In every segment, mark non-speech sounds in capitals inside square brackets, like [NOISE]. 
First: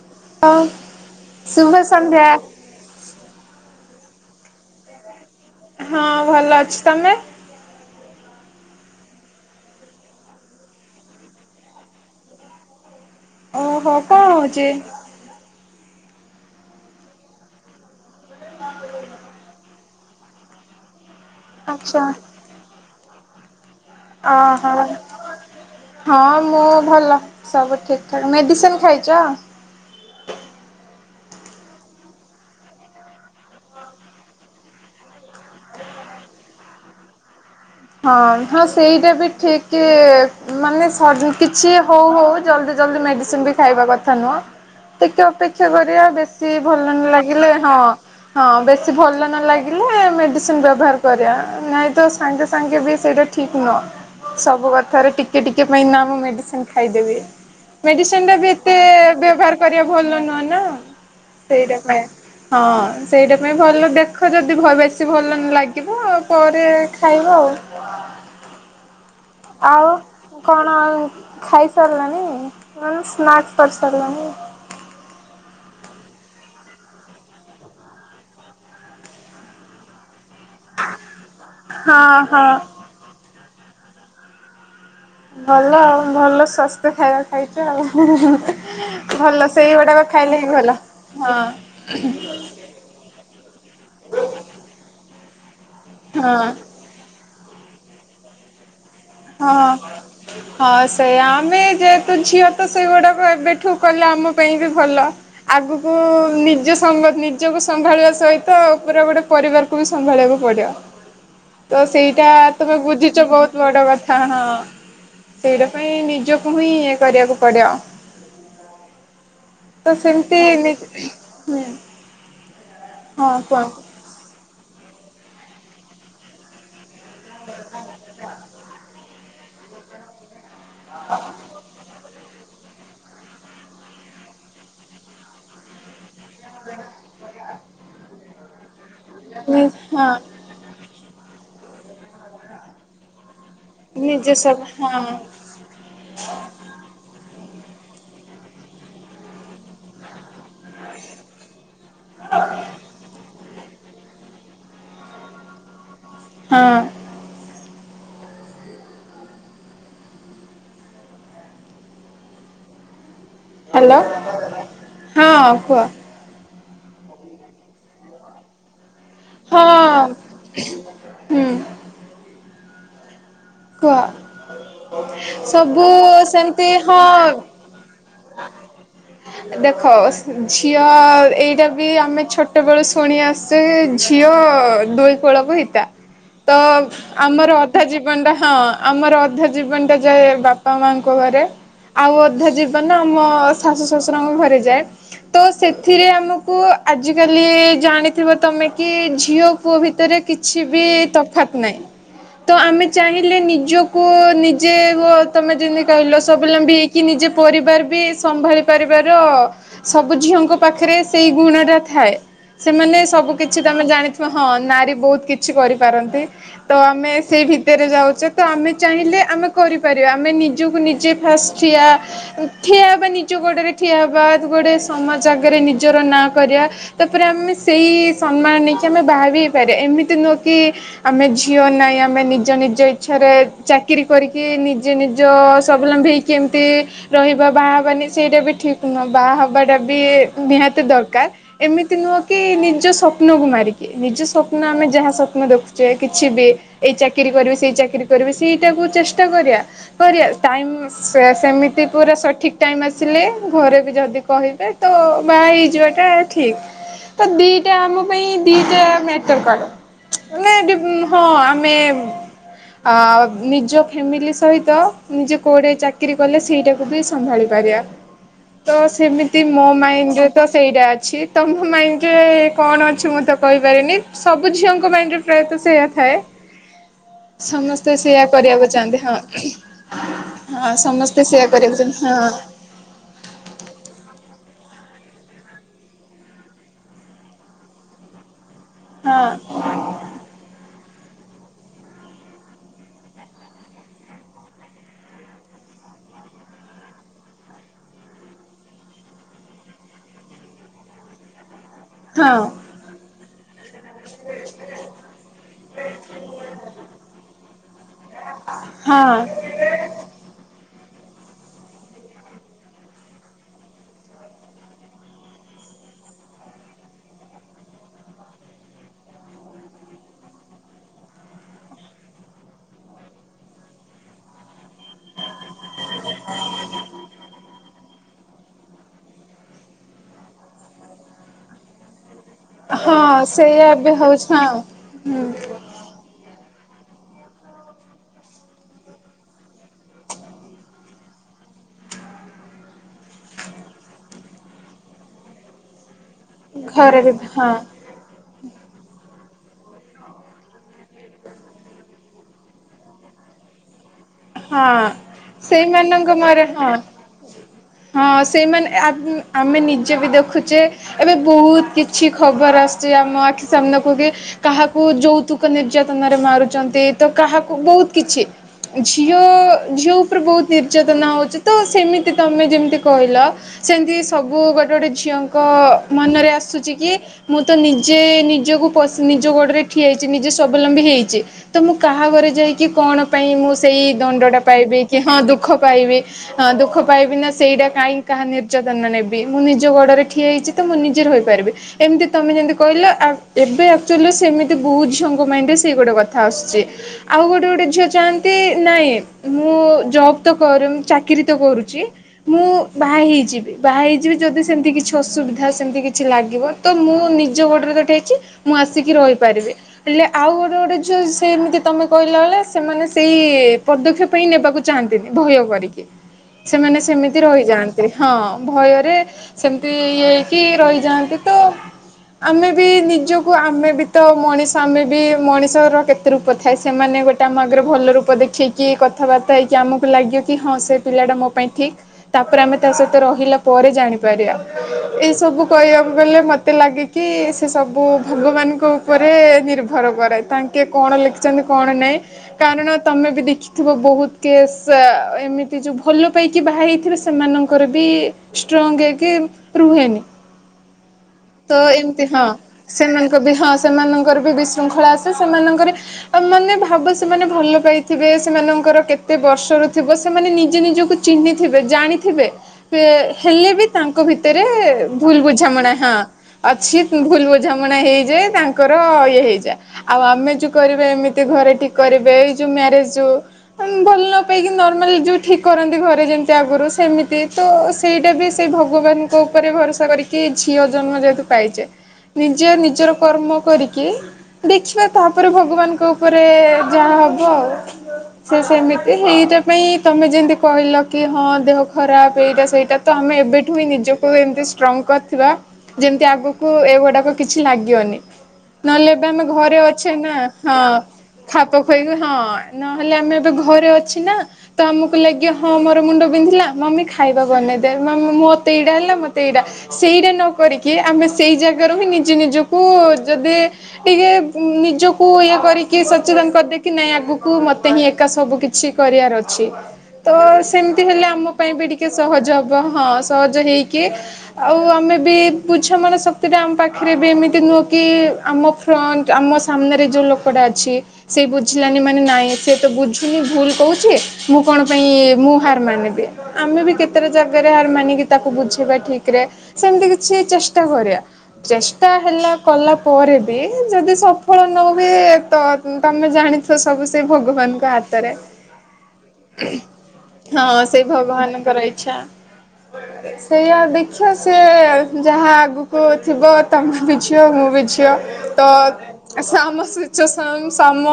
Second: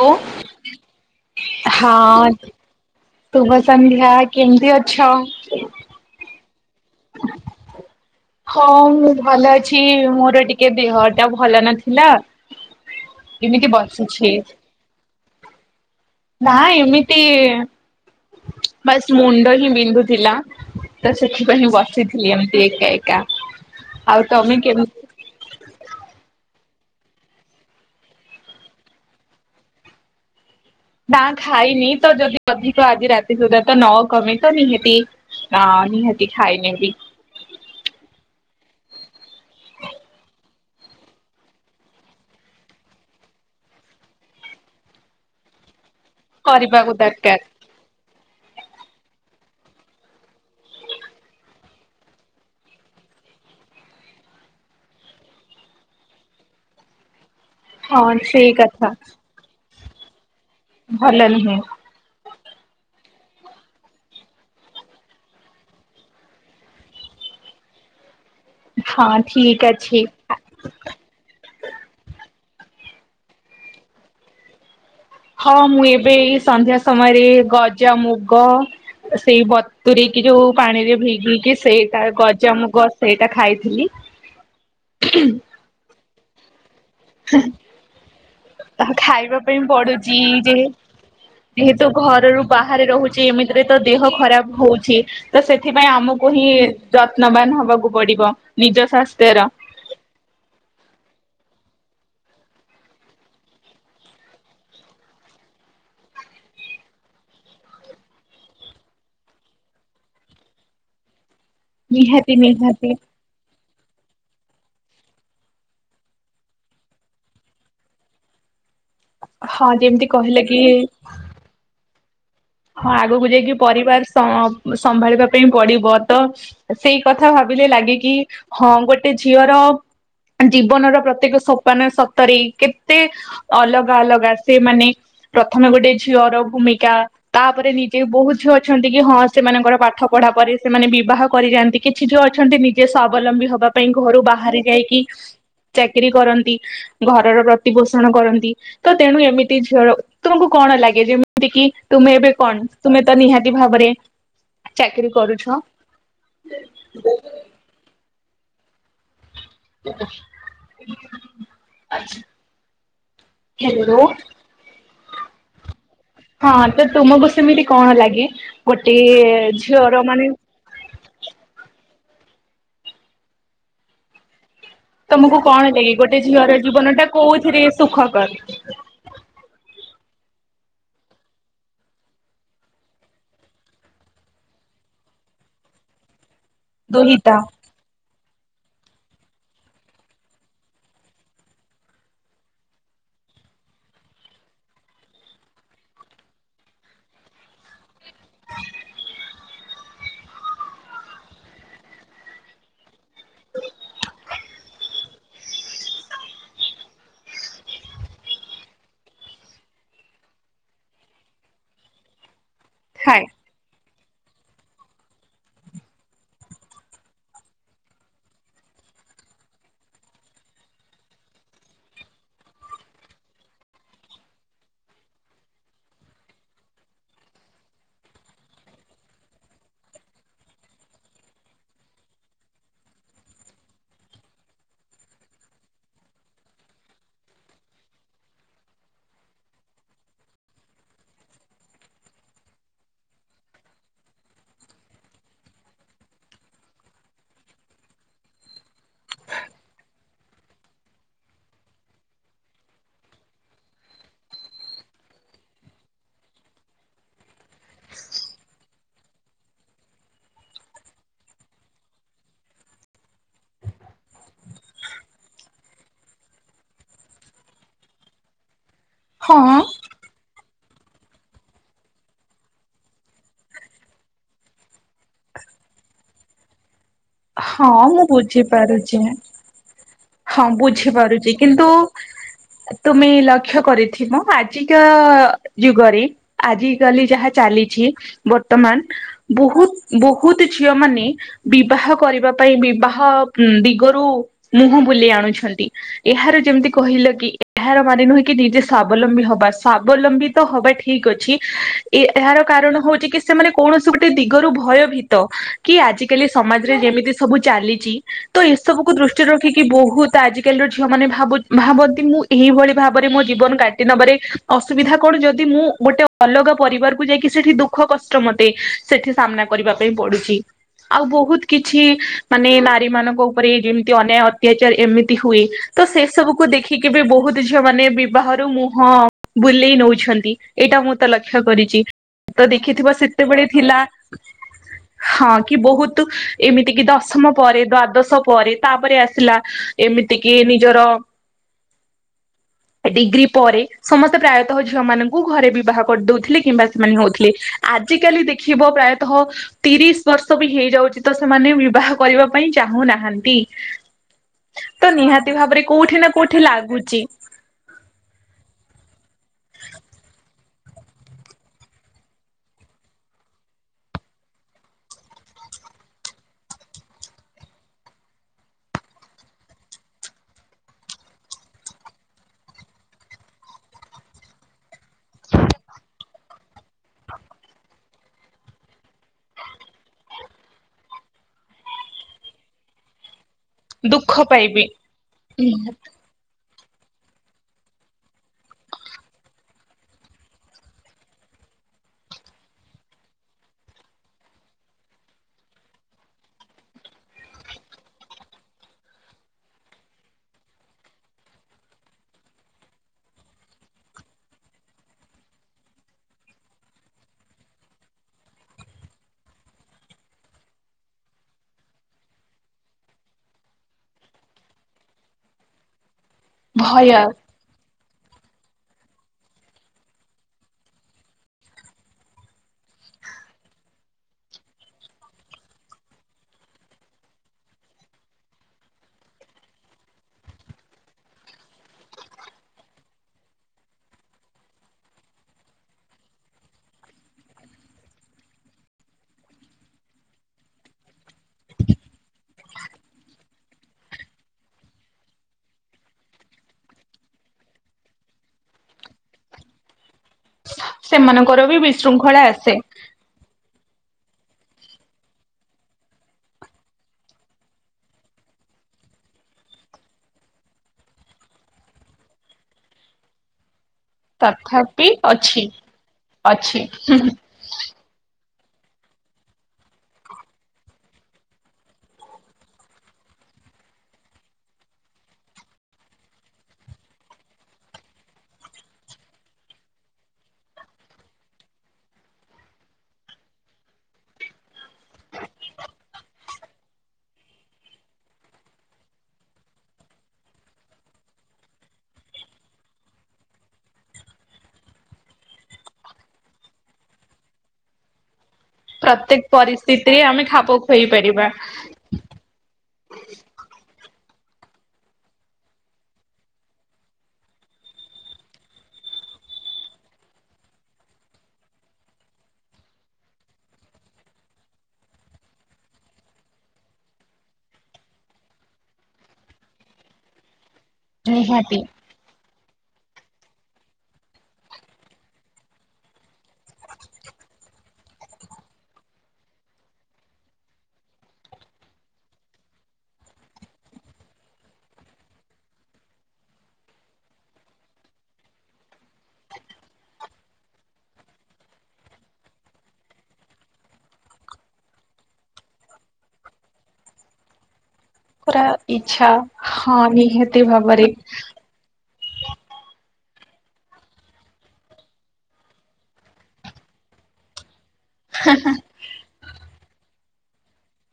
ଓ ସନ୍ଧ୍ୟା। ହଁ ଶୁଭ ସନ୍ଧ୍ୟା କେମିତି ଅଛ । ହଁ ଭଲ ଅଛି ତମେ । ହଁ ମୁଁ ଭଲ ଅଛି ମୋର ଟିକେ ଦେହ ଟା ଭଲ ନଥିଲା । ଏମିତି ଓହୋ କଣ ବସିଛି । ହଉଛି? ନା ଏମିତି । ବାସ୍ ମୁଣ୍ଡ ହିଁ ବିନ୍ଧୁଥିଲା। ତ ସେଥିପାଇଁ ଆଚ୍ଛା ବସିଥିଲି ଏମିତି ଏକା ଏକା । ଓହୋ ହଁ ମୁଁ। ଭଲ ସବୁ ଠିକ ଠାକ ମେଡିସିନ ଖାଇଚ। ନା ଖାଇନି ତ ଯଦି ଅଧିକ ଆଜି ରାତି ସୁଦ୍ଧା ତ ନ କମେ ତ ନିହାତି ଆ । ନିହାତି ଖାଇ ନେବି। ହଁ ହଁ ସେଇଟା ବି ଠିକ କି । ମାନେ ସବୁ କିଛି ହଉ ହଉ ଜଲ୍ଦି ଜଲ୍ଦି ମେଡ଼ିସିନ ବି ଖାଇବା କଥା ନୁହଁ । ଟିକେ ଅପେକ୍ଷା କରିବା ବେଶୀ ଭଲ କରିବାକୁ ନ ଦରକାର ଲାଗିଲେ ହଁ ହଁ ବେଶୀ ଭଲ ନ ଲାଗି ଲେ ମେଡିସିନ ବ୍ୟବହାର କରିବା ନାଇଁ ତ ସାଙ୍ଗେ ସାଙ୍ଗେ ବି ସେଇଟା ଠିକ ନୁହଁ । ସବୁ କଥାରେ ଟିକେ ଟିକେ ପାଇଁ ନା ମୁ ମେଡିସିନ ଖାଇଦେବି । ହଁ ମେଡିସିନ ଟା ବି ସେଇ ଏତେ କଥା। ବ୍ୟବହାର । କରିବା ଭଲ ନୁହଁ ନା ଭଲ ନୁହେଁ ସେଇଟା ପାଇଁ ହଁ । ସେଇଟା ପାଇଁ ଭଲ ଦେଖ ଯଦି ବେଶୀ ଭଲ ନ ଲାଗିବ ଆ ପରେ ଖାଇ ବ । ହଁ । ଆଉ କଣ ଖାଇସାରିଲାଣି । ନା ସ୍ନାକ୍ସ କରି ସାରିଲାଣି । ହଁ ମୁଁ ଏବେ ଏଇ ସନ୍ଧ୍ୟା ସମୟରେ ଗଜା ମୁଗ ସେଇ ବତୁରେଇ । କି ଯୋଉ ପାଣିରେ ଭିଗିକି ସେଇଟା ହଁ ହଁ। ଗଜାମୁଗ ସେଇଟା ଖାଇଥିଲି । ଭଲ ଆଉ ଭଲ ସ୍ୱାସ୍ଥ୍ୟ ଖାଇବା ଖାଇଛ ଆଉ । ତାହା ଖାଇବା ପାଇଁ ପଡୁଛି ଯେ ହଁ। ଯେହେତୁ ଘରରୁ ବାହାରେ ରହୁଛି ଏମିତିରେ ତ । ତ ଦେହ ଖରାପ ହଉଛି । ତ ସେଥିପାଇଁ ଆମକୁ ହଁ। ହିଁ ଯତ୍ନବାନ ହବାକୁ ପଡିବ ନିଜ । ହଁ ହଁ ସେଇଆ ଆମେ ଯେ । ତ ଝିଅ ତ ସେଇଗୁଡାକ ଏବେଠୁ କଲେ ଆମ ପାଇଁ ବି ଭଲ ଆଗକୁ ନିଜ ସମ । ନିଜକୁ ସମ୍ଭାଳିବା ସହିତ ପୁରା ଗୋଟେ ପରିବାରକୁ ବି ସମ୍ଭାଳିବାକୁ ପଡିବ । ତ ସେଇଟା ନିହାତି ତମେ ନିହାତି ବୁଝିଛ ବହୁତ ବଡ କଥା । ହଁ ହଁ ସେଇଟା ପାଇଁ ନିଜକୁ ହିଁ ଇଏ କରିବାକୁ ପଡିବ । ହଁ ତ ଯେମିତି କହିଲେ ସେମିତିି କି ହଁ । ହଁ ଆଗକୁ ଯାଇକି ପରିବାର ସମ୍ଭାଳିବା ପାଇଁ ପଡିବ ତ । ସେଇ କଥା ଭାବିଲେ ଲାଗିକି ହଁ ଗୋଟେ ଝିଅର । ଜୀବନର ପ୍ରତ୍ୟେକ ସୋପାନ । ରେ କେତେ ଅଲଗା ଅଲଗା ସେ ମାନେ ପ୍ରଥମେ ଗୋଟେ । ଝିଅର ଭୂମିକା ତାପରେ ନିଜେ ବହୁତ । କି ହଁ ନି ସେମାନଙ୍କର ପାଠ ହଁ। ପଢା ପରେ ସେମାନେ ବିବାହ କରି ଯାଆନ୍ତି କିଛି ଯୋଉ ଅଛନ୍ତି ନିଜେ ସ୍ୱାବଲମ୍ବୀ ହବ । ବାବା ପାଇଁ ଘରୁ ନିଜେ ବାହାରି ସବୁ ଯାଇକି ହଁ ଚାକିର କରନ୍ତି ଘରର ପ୍ରତିପୋଷଣ କରନ୍ତି ତ ତେଣୁ ଏମିତି ଝିଅ ତମକୁ କଣ ଲାଗେ ଯେମିତି କି । କଣ ତୁମେ ତ ନିହାତି ଭାବରେ ଚାକିରୀ କରୁଛ । ହଁ। ଆ ହ। ହ୍ୟାଲୋ ହଁ କୁହ। ହଁ ତ ତୁମକୁ ସେମିତି କଣ ଲାଗେ ଗୋଟେ । ଏ ହଁ ଝିଅର ମାନେ । ହୁଁ କହ । ତମକୁ କଣ ଲାଗେ ଗୋଟେ ଝିଅର ସେମିତି ଜୀବନ ଟା ହଁ କୋଉଥିରେ ସୁଖକର । ଦେଖ । ଝିଅ ଏଇଟା ବି ଆମେ ଛୋଟବେେଳୁ ଶୁଣି ଆସୁଛେ ଝିଅ ଦୁଇ । ଳ ହେଇତା ତ ଦୁହିତା। ଆମର ଅଧା ଜୀବନ ଟା । ହଁ ଆମର ଅଧା ଜୀବନ ଟା ଯାଏ ବାପା ମାଙ୍କ ଘରେ । ଆଉ ଅଧା ଜୀବନ ଆମ ଶାଶୁ ଶଶୁରଙ୍କ ଘରେ ଯାଏ । ତ ସେଥିରେ ଆମକୁ ଆଜିକାଲି ଜାଣିଥିବ ତମେ କି ଝିଅ ପୁଅ ଭିତରେ । କିଛି ବି ତଫାତ ନାହିଁ ତ ଆମେ ଚାହିଁଲେ ନିଜକୁ ନିଜେ । ଯେ ହୁ ତୁମେ ଯେମିତି କହିଲ ସବୁ ଲମ୍ବି ହେଇକି ନିଜେ ପରିବାର ବି ସମ୍ଭାଳି ପାରିବାର । ସବୁ ଝିଅଙ୍କ ପାଖରେ ସେଇ ଗୁଣ ଟା ଥାଏ ସେମାନେ ହାଏ ସବୁ କିଛି ତମେ ଜାଣି । ହଁ ନାରୀ ବହୁତ କିଛି କରିପାରନ୍ତି ତ ଆମେ ସେଇ ଭିତ । ଭିତରେ ଯାଉଛେ ତ ଆମେ ଚାହିଁଲେ ଆମେ କରିପାରିବା ଆମେ ନିଜକୁ ନିଜେ ଫାଷ୍ଟ ଠିଆ । ଠିଆ ହେବା ନିଜ ଗୋଡ଼ରେ ଠିଆ ହେବା ଗୋଟେ ସମାଜ ଆଗରେ ନିଜର ନାଁ କରିବା ତାପରେ ଆମେ । ସେଇ ସମ୍ମାନ ନେଇକି ଆମେ ବାହାରି ହେଇପାରିବା ଏମିତି ନୁହେଁ କି ଆମେ ଝିଅ ନାହିଁ ଆମେ ନିଜ । ନିଜ ନିଜ ଇଚ୍ଛାରେ ଚାକିର କରିକି ନିଜେ ନିଜ ସବଲମ୍ବୀ ହେଇକି ଏମିତି ରହିବା । ବାହା ହେବାନି ସେଇଟା ବି ଠିକ ନୁହଁ ବାହା ହବାଟା ବି ନିହାତି ଦରକାର ଏମିତି ନୁହଁ କି । ନିଜ ସ୍ୱପ୍ନକୁୁ ମାରିକି ନିଜ ସ୍ୱପ୍ନ ଆମେ ଯାହା ସ୍ୱପ୍ନ ଦେଖୁଛେ କିଛି ବି ଏଇ ଚାକି । ଚାକିରି କରିବି ସେଇ ଚାକିରରି କରିବି ସେଇଟାକୁ ଚେଷ୍ଟା କରିବା କରିବା ଟାଇମ ସେମିତି ପୁରା । ସଠିକ ଟାଇମ ଆସିଲେ ଘରେ ବି ଯଦି କହିବେ ତ ବାହା ହେଇଯିବା ଟା ଠିକ । ତ ଦିଟା ଆମ ପାଇଁ ଦିଟା ମ୍ୟାଟର କରେ । ଏ ହଁ ଆମେ ଆ ନିଜ ଫ୍ୟାମିଲି ସହିତ ନିଜେ କୋଉଠେ ଚାକିରି କଲେ ସେଇଟାକୁ ବି ସମ୍ଭାଳି ପାରିବା । ତ ହଁ ସେମିତି ମୋ ମାଇଣ୍ଡରେ । ତ ସେଇଟା ଅଛି ତ ମୋ ମାଇଣ୍ଡରେ କଣ ଅଛି ମୁଁ ତ କହିପାରିନି ସବୁ ଝିଅଙ୍କ ମାଇଣ୍ଡ ରେ ତ ସେଇୟା ଥାଏ ହଁ ସମସ୍ତେ ମୁଁ ସେଇୟା କରିବାକୁ ବୁଝିପାରୁଛି। ଚାହାନ୍ତି ହଁ। ହଁ ସମସ୍ତେ ବୁଝିପାରୁଛି ସେୟା କିନ୍ତୁ କରିବାକୁ ଚାହାଁନ୍ତି ହଁ। ତୁମେ ଲକ୍ଷ୍ୟ କରିଥିବ ଆଜି। ଯୁଗରେ ଆଜିକାଲି ଯାହା ଚାଲିଛି ବର୍ତ୍ତମାନ ହଁ ବହୁତ ବହୁତ ଝିଅ ମାନେ ବିବାହ କରିବା ପାଇଁ ବିବାହ ଦିଗରୁ ମୁହଁ ବୁଲି ଆଣୁଛନ୍ତି ଏହାର ଯେମିତି କହି କି ଏହାର ମାନେ ନୁହେଁ କି ନିଜେ ସ୍ୱାବଲମ୍ବୀ ହବା ସ୍ଵାବଲମ୍ବୀ ତ ହବା ଠିକ ଅଛି। ଏ ହଁ ଏହାର କାରଣ ହଉଛି କି ସେମାନେ କୌଣସି ଗୋଟେ ଦିଗରୁ ଭୟଭୀତ କି ଆଜିକାଲି ସମାଜ ଯେମିତି ସବୁ ଚାଲିଛି ତ ଏସବୁକୁ ହଁ ଦୃଷ୍ଟିରେ ରଖିକି ବହୁତ ଆଜିକାଲି ର ଝିଅ ମାନେ ଭାବନ୍ତି ମୁଁ ଏଇଭଳି ଭାବରେ ମୋ ଜୀବନ କାଟି ନବାରେ ଅସୁବିଧା କଣ ଯଦି ମୁଁ ଗୋଟେ ଅଲଗା ପରିବାରକୁ ଯାଇକି ସେଠି ଦୁଃଖ କଷ୍ଟ ମତେ ସେଠି ସାମ୍ନା କରିବା ପାଇଁ ପଡୁଛି। ଆଉ ବହୁତ କିଛି ମାନେ ନାରୀ ମାନଙ୍କ ଉପରେ ଯେମତି ଅନ୍ୟାୟ ଅତ୍ୟାଚାର ଏମିତି ହୁଏ ତ ସେ ସବୁ କୁ ଦେଖିକି ବି ବହୁତ ଝିଅ ମାନେ ବାହାରୁ ମୁହଁ ବୁଲେଇ ନଉଛନ୍ତି ଏଇଟା ମୁଁ ତ ଲକ୍ଷ୍ୟ କରିଛି। ତ ଦେଖିଥିବା ହଁ ସେତେବେଳେ ସେଇଆ ଥିଲା ଏବେ ହଉଛି ହଁ। ହଁ ହୁଁ କି ବହୁତ ଏମିତି କିି ଦଶମ ପରେ ଦ୍ଵାଦଶ ପରେ ତାପରେ ଆସିଲା ଏମିତି କିି ନିଜର [UNINTELLIGIBLE] ଡିଗ୍ରୀ ପରେ ସମସ୍ତେ ପ୍ରାୟତଃ ଝିଅ ମାନଙ୍କୁ ଘରେ ବିବାହ କରିଦଉ ଥିଲେ କିମ୍ବା ସେମାନେ ଘରେ ବି ହଉଥିଲେ ହଁ ଆଜିିକାଲି ଦେଖିବ ପ୍ରାୟତଃ ତିରିଶ ବର୍ଷ ବି ହେଇଯାଉଛି ତ ସେମାନେ ବିବାହ କରିବା ପାଇଁ ଚାହୁଁନାହାନ୍ତି ହଁ ତ ନିହାତି ଭାବରେ କୋଉଠି ସେଇମାନଙ୍କ ନା କୋଉଠି ମୁହଁରେ ହଁ ଲାଗୁଛି ହଁ ସେଇମାନେ ଆମେ ନିଜେ ବି ଦେଖୁ ଯେ ଏବେ ବହୁତ କିଛି ଖବର ଆସୁଛି ଆମ ଆଖି ସାମ୍ନାକୁ କି କାହାକୁ ଯୌତୁକ ନିର୍ଯାତନ ରେ ମାରୁଛନ୍ତି ତ କାହାକୁ ବହୁତ କିଛି ଝିଅ ଝିଅ ଉପରେ ବହୁତ ନିର୍ଯାତନା ହଉଛି ତ ସେମିତି ତମେ ଯେମିତି କହିଲ ସେମ୍ ତି ସବୁ ଗୋଟେ ଗୋଟେ ଝିଅଙ୍କ ମନରେ ଆସୁଛି କି ମୁଁ ତ ନି ଯେ ନିଜକୁ ନିଜ ଗୋଡ଼ରେ ଠିଆ ହେଇଛି ନିଜେ ସ୍ୱାବଲମ୍ବୀ ହେଇଛି ତ ମୁଁ କାହା ଘରେ ଯାଇକି କ କଣ ପାଇଁ ମୁଁ ସେଇ ଦଣ୍ଡ ଟା ପାଇବି କି ହଁ ଦୁଃଖ ପାଇବି। ହଁ ଦୁଃଖ ପାଇବି ନା ସେଇଟା କାଇହିଁ କାହା ନିର୍ଯାତନା ନେବି ମୁଁ ନିଜ ଗୋଡରେ ଠିଏ ହେଇଛି ତ ମୁଁ ନିଜେ ରହିପାରିବି। ଏମତି ତମେ ଯେମିତି କହିଲ ଏବେ ଏକ୍ଟୁଆଲୀ ସେମିତି ବହୁ ଝିଅଙ୍କ ମାଇଣ୍ଡ ରେ ସେଇ ଗୋଟେ କଥା ଆ ସୁଛି ଆଉ ଗୋଟେ ଗୋଟେ ଝିଅ ଚାହା ନ୍ତୀ ନାଇଁ ମୁଁ ଜବ୍ ତ ଚାକିରୀ ତ କରୁଛି ମୁଁ ବାହା ହେଇ ଯିବି ବାହା ହେଇଯିବି ଯଦି ସେମିତି କିଛି ଅସୁବିଧା ସେମିତି କିଛି ଲାଗିବ ତ ମୁଁ ନିଜ ଗୋଡ଼ରେ ତ ଠିଆ ହେଇଛି। ମୁଁ ଆସିକି ରହିପାରିବି ହେଲେ ଆଉ ଗୋଟେ ଗୋଟେ ଝିଅ ସେମିତି ତମେ କହିଲା ଭଲିଆ ସେମାନେ ସେଇ ପଦକ୍ଷେପ ହିଁ ନେବାକୁ ଚାହାନ୍ତିନି ଭୟ କରିକି ସେମାନେ ଭୟ ସେମିତି ରହିଯାଆନ୍ତି। ହଁ ଭୟରେ ସେମିତି ଇଏ ହେଇକି ରହିଯାଆନ୍ତି ତ। ଆମେ ବି ନିଜକୁ ଆମେ ବି ତ ମଣିଷ ଆମେ ବି ମଣିଷର କେତେ ରୂପ ଥାଏ ସେମାନେ ଗୋଟେ ଆମ ଆଗରେ ଭଲ ରୂପ ଦେଖେଇକି କଥାବାର୍ତ୍ତା ହେଇ ଆମକୁ ଲାଗ କି ହଁ ସେ ପିଲାଟା ମୋ ପାଇଁ ଠିକ ତାପରେ ଆମେ ତା ସହିତ ରହିଲା ପରେ ଜାଣିପାରିବା ଏଇ ସବୁ କହିବାକୁ ଗଲେ ମତେ ଲାଗେ କି ସେ ସ ବୁ ଭଗବାନଙ୍କ ଉପରେ ନିର୍ଭର କରେ ତାଙ୍କେ କଣ ଲେଖିଛନ୍ତି କଣ ନାହିଁ କାରଣ ତମେ ବି ଦେଖିଥିବ ବହୁତ କେସ୍ ଏମିତି ଯୋଉ ଭଲ ପାଇକି ବାହା ହେଇଥିବ ସେମାନ ମାନଙ୍କର ଭି ଷ୍ଟ୍ରଙ୍ଗ ହେଇକି ରୁହେନି। ସେମାନଙ୍କର ବି ତ ଏମିତି ବିଶୃଙ୍ଖଳା ହଁ ଆସେ ସେମାନଙ୍କ ବି ହଁ ସେମାନଙ୍କର ବି ବିଶୃଙ୍ଖଳା ଆସେ ସେମାନଙ୍କର ଆ ମାନେ ଭାବ ସେମାନେ ଭଲ ପାଇଥିବେ ସେମାନଙ୍କର କେତେ ବର୍ଷରୁ ଥିବ ସେମାନେ ନିଜେ ନିଜକୁ ଚିହ୍ନିଥିବେ ଜାଣି ଥିବେ ହେଲେ ବି ତାଙ୍କ ଭିତରେ ତଥାପି ଭୁଲ ଅଛି ବୁଝାମଣା ହଁ ଅଛି ଭୁଲ ବୁଝାମଣା ହେଇଯାଏ ତା ତାଙ୍କର ଇଏ ହେଇଯାଏ, ଆଉ ଆମେ ଯୋଉ କରିବା ଏମିତି ଘରେ ଠିକ୍ କରିବେ ଏଇ ଯୋଉ ମ୍ୟାରେଜ ଯୋଉ ଭଲ ନ ପାଇକି ନର୍ମାଲ ଯୋଉ ଠିକ କରନ୍ତି ଘରେ ଯେମିତି ଆଗରୁ ସେମିତି ତ ସେଇଟା ବି ସେଇ ଭଗବାନଙ୍କ ଉପରେ ଭରସା କରିକି ଝିଅ ଜନ୍ମ ଯେହେତୁ ପାଇଛେ ନିଜେ ନିଜର କର୍ମ କରିକି ଦେଖିବା ତାପରେ ଭଗବାନଙ୍କ ଉପରେ ଯାହା ହବ ଆଉ ସେ ସେମିତି ହେଇଟା ପାଇଁ ତମେ ଯେମିତି କହିଲ କି ହଁ ଦେହ ଖରାପ ଏଇଟା ସେଇଟା ତ ଆମେ ଏବେଠୁ ହିଁ ନିଜକୁ ଏମତିଷ୍ଟ୍ରଙ୍ଗ କରିଥିବା ଯେମତି ଆଗକୁ ଗୁଡାକ କିଛି ଲାଗିବନି ନହେଲେ ଏବେ ପ୍ରତ୍ୟେକ ଆମେ ଘରେ ଅଛେ ପରିସ୍ଥିତିରେ ନା ଆମେ ଖାପ ହଁ। ଖୁଆଇ ପାରିବା ଖାପ ଖୁଆକି ହଁ ନହେଲେ ଆମେ ଏବେ ଘରେ ଅଛ ତ ଆମକୁ ଲାଗିବ ହଁ ମୋର ମୁଣ୍ଡ ବିନ୍ଧିଲା ମାମି ଖାଇବା ବନେଇ ଦେ ମମି ମତେ ଏଇଟା ହେଲା ମତେ ଏଇଟା ସେଇଟା ନ କରିକି ଆମେ ସେଇ ଜାଗାରୁ ହିଁ ନିଜେ ନିଜକୁ ଯଦି ଟିକେ ନିଜକୁ ଇଏ କରିକି ସଚେତନ କରିଦେକ କି ନାଇଁ ଆଗକୁ ମତେ ହିଁ ଏକା ସବୁ କିଛି କରିବାର ଅଛି ତ ସେମିତି ହେଲେ ଆମ ପାଇଁ ନିହାତି ବି ଟିକେ ସହଜ ହବ । ହଁ ସହଜ ହେଇକି ଆଉ ଆମେ ବି ବୁଝାମଣା ଶକ୍ତି ଟା ଆମ ପାଖରେ ବି ଏମିତି କି ଆମ ଫ୍ରଣ୍ଟ ଆମ ସାମ୍ନାରେ ଯୋଉ ଲୋକଟା ଅଛି ସେଇ ବୁଝିଲାନି ମାନେ ନାଇଁ ସେ ତ ବୁଝୁନି ଭୁଲ କହୁଛି ମୁଁ କଣ ପାଇଁ ମୁଁ ହାର ମାନିବି? ଆମେ ବି କେତେଟା ଜାଗାରେ ହାର ମାନ କିି ତାକୁ ବୁଝେଇବା ଠିକ ରେ ସେମିତି କିଛି ଚେଷ୍ଟା କରିବା ଚେଷ୍ଟା ହେଲା କଲା ପରେ ବି ଯଦି ସଫଳ ନହୁଏ ତ ତମେ ଜାଣିଥିବ ସବୁ ସେଇ ଭଗବାନଙ୍କ ହା ପୁରା ଇଚ୍ଛା ହଁ ନିହାତି ହଁ ସେଇ ଭାବରେ ଭଗବାନଙ୍କର ଇଚ୍ଛା । ସେଇଆଉ ଦେଖିଅ ସିଏ ଯାହା ଆଗକୁ ଥିବ ତମ ବି ଝିଅ ମୁଁ ବି ଝିଅ ତ ଆମ ସିଚୁଏସନ ସମ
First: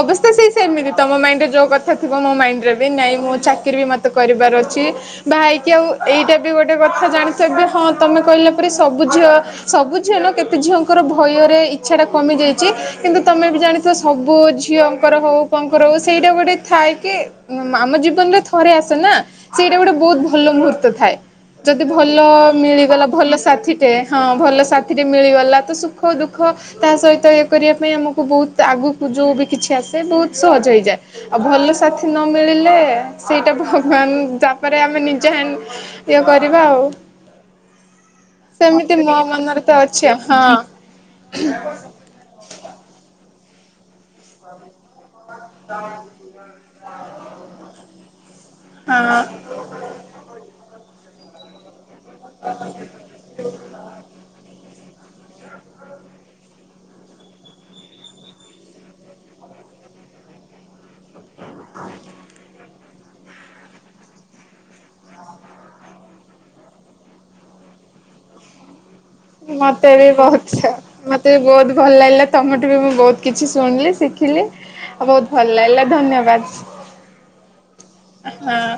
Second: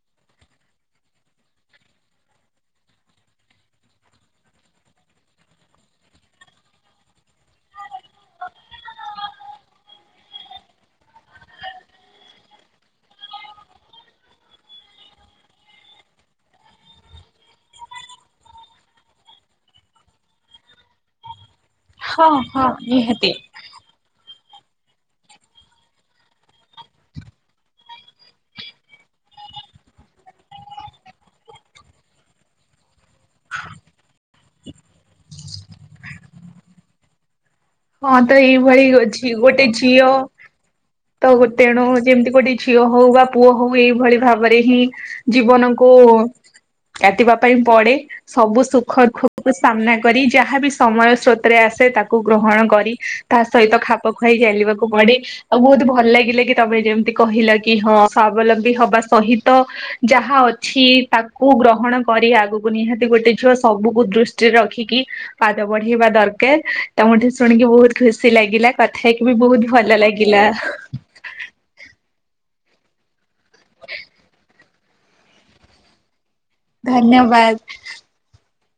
ଅବସ୍ଥା ସେଇ ସେମିତି ତମ ମାଇଣ୍ଡରେ ଯୋଉ କଥା ଥିବ ମୋ ମାଇଣ୍ଡ ରେ ବି ନାହିଁ ମୁଁ ଚାକିର ବି ମ କରିବାର ଅଛି ବାହା ହେଇକି ଆଉ ଏଇଟା ବି ଗୋଟେ କଥା ଜାଣିଥା ଏବେ ହଁ ତମେ କହିଲା ପରେ ସବୁ ଝିଅ, ସବୁ ଝିଅ ନୁହେଁ କେତେ ଝିଅଙ୍କର ଭୟ ରେ ଇଛା ଟା କମି ଯାଇଛି କିନ୍ତୁ ତମେ ବି ଜା ତ ସବୁ ଝିଅଙ୍କର ହଉ ପୁଅଙ୍କର ହଉ ସେଇଟା ଗୋଟେ ଥାଏ କି ଆମ ଜୀବନ ରେ ଥରେ ଆସ ନା ସେଇଟା ଗୋଟେ ବହୁତ ଭଲ ମୁହୂର୍ତ୍ତ ଥାଏ ଯଦି ଭଲ ହଁ ହଁ ମିଳିଗଲା ନିହାତି ଭଲ ସାଥିଟେ ହଁ ଭଲ ସାଥିଟେ ମିଳିଗଲା ତ ସୁଖ ଦୁଃଖ ତା ସହିତ ଇଏ କରିବା ପାଇଁ ଆମକୁ ବହୁତ ଆଗକୁ ଯଉଁ ବି କିଛି ଆସେ ବହୁତ ସହଜ ହେଇଯାଏ ଆଉ ଭଲ ସାଥି ନ ମିଳିଲେ ସେଇଟା ଭଗବାନ ତାପରେ ଆମେ ନିଜେ ଇଏ କରିବା ଆଉ ହଁ ତ ଏଇଭଳି ସେମିତି ମୋ ଅଛି ମନରେ ଗୋଟେ ତ ଅଛି ଝିଅ ଆଉ ହଁ ତ ତେଣୁ ଯେମିତି ଗୋଟେ ଝିଅ ହଉ ବା ପୁଅ ହଉ ଏଇଭଳି ଭାବରେ ହିଁ ଜୀବନକୁ କାଟିବା ପାଇଁ ପଡେ ସବୁ ସୁଖ ହଁ ଦୁଃଖକୁ ସାମ୍ନା କରି ଯାହାବି ସମୟ ସ୍ରୋତରେ ଆସେ ତାକୁ ଗ୍ରହଣ କରି ତା ସହିତ ଖାପ ଖୁଆଇ ଚାଲିବା ପଡେ ଆଉ ବହୁତ ଭଲ ଲାଗିଲା କି ତମେ ଯେମତି କହିଲ କି ହଁ ସ୍ଵବଲମ୍ବୀ ହବା ସହିତ ଯାହା ଅଛି ତାକୁ ଗ୍ରହଣ କରି ଆଗକୁ ନିହାତି ଗୋଟେ ଝିଅ ସବୁକୁ ଦୃଷ୍ଟିରେ ରଖି ପାଦ ବଢେଇବା ଦରକାର ତମଠୁ ଶୁଣିକି ବହୁତ ଖୁସି ଲାଗିଲା କଥା ହେଇକି ବି ବହୁତ ମତେ ଭଲ ବି ଲାଗିଲା। ବହୁତ ମତେ ବି ବହୁତ ଭଲ ଲାଗିଲା ତମଠୁ ବି ମୁଁ ବହୁତ କିଛି ଶୁଣିଲି ଶିଖିଲି ଆଉ ବହୁତ ଭଲ ଲାଗିଲା ଧନ୍ୟବାଦ । ଧନ୍ୟବାଦ । ହଁ।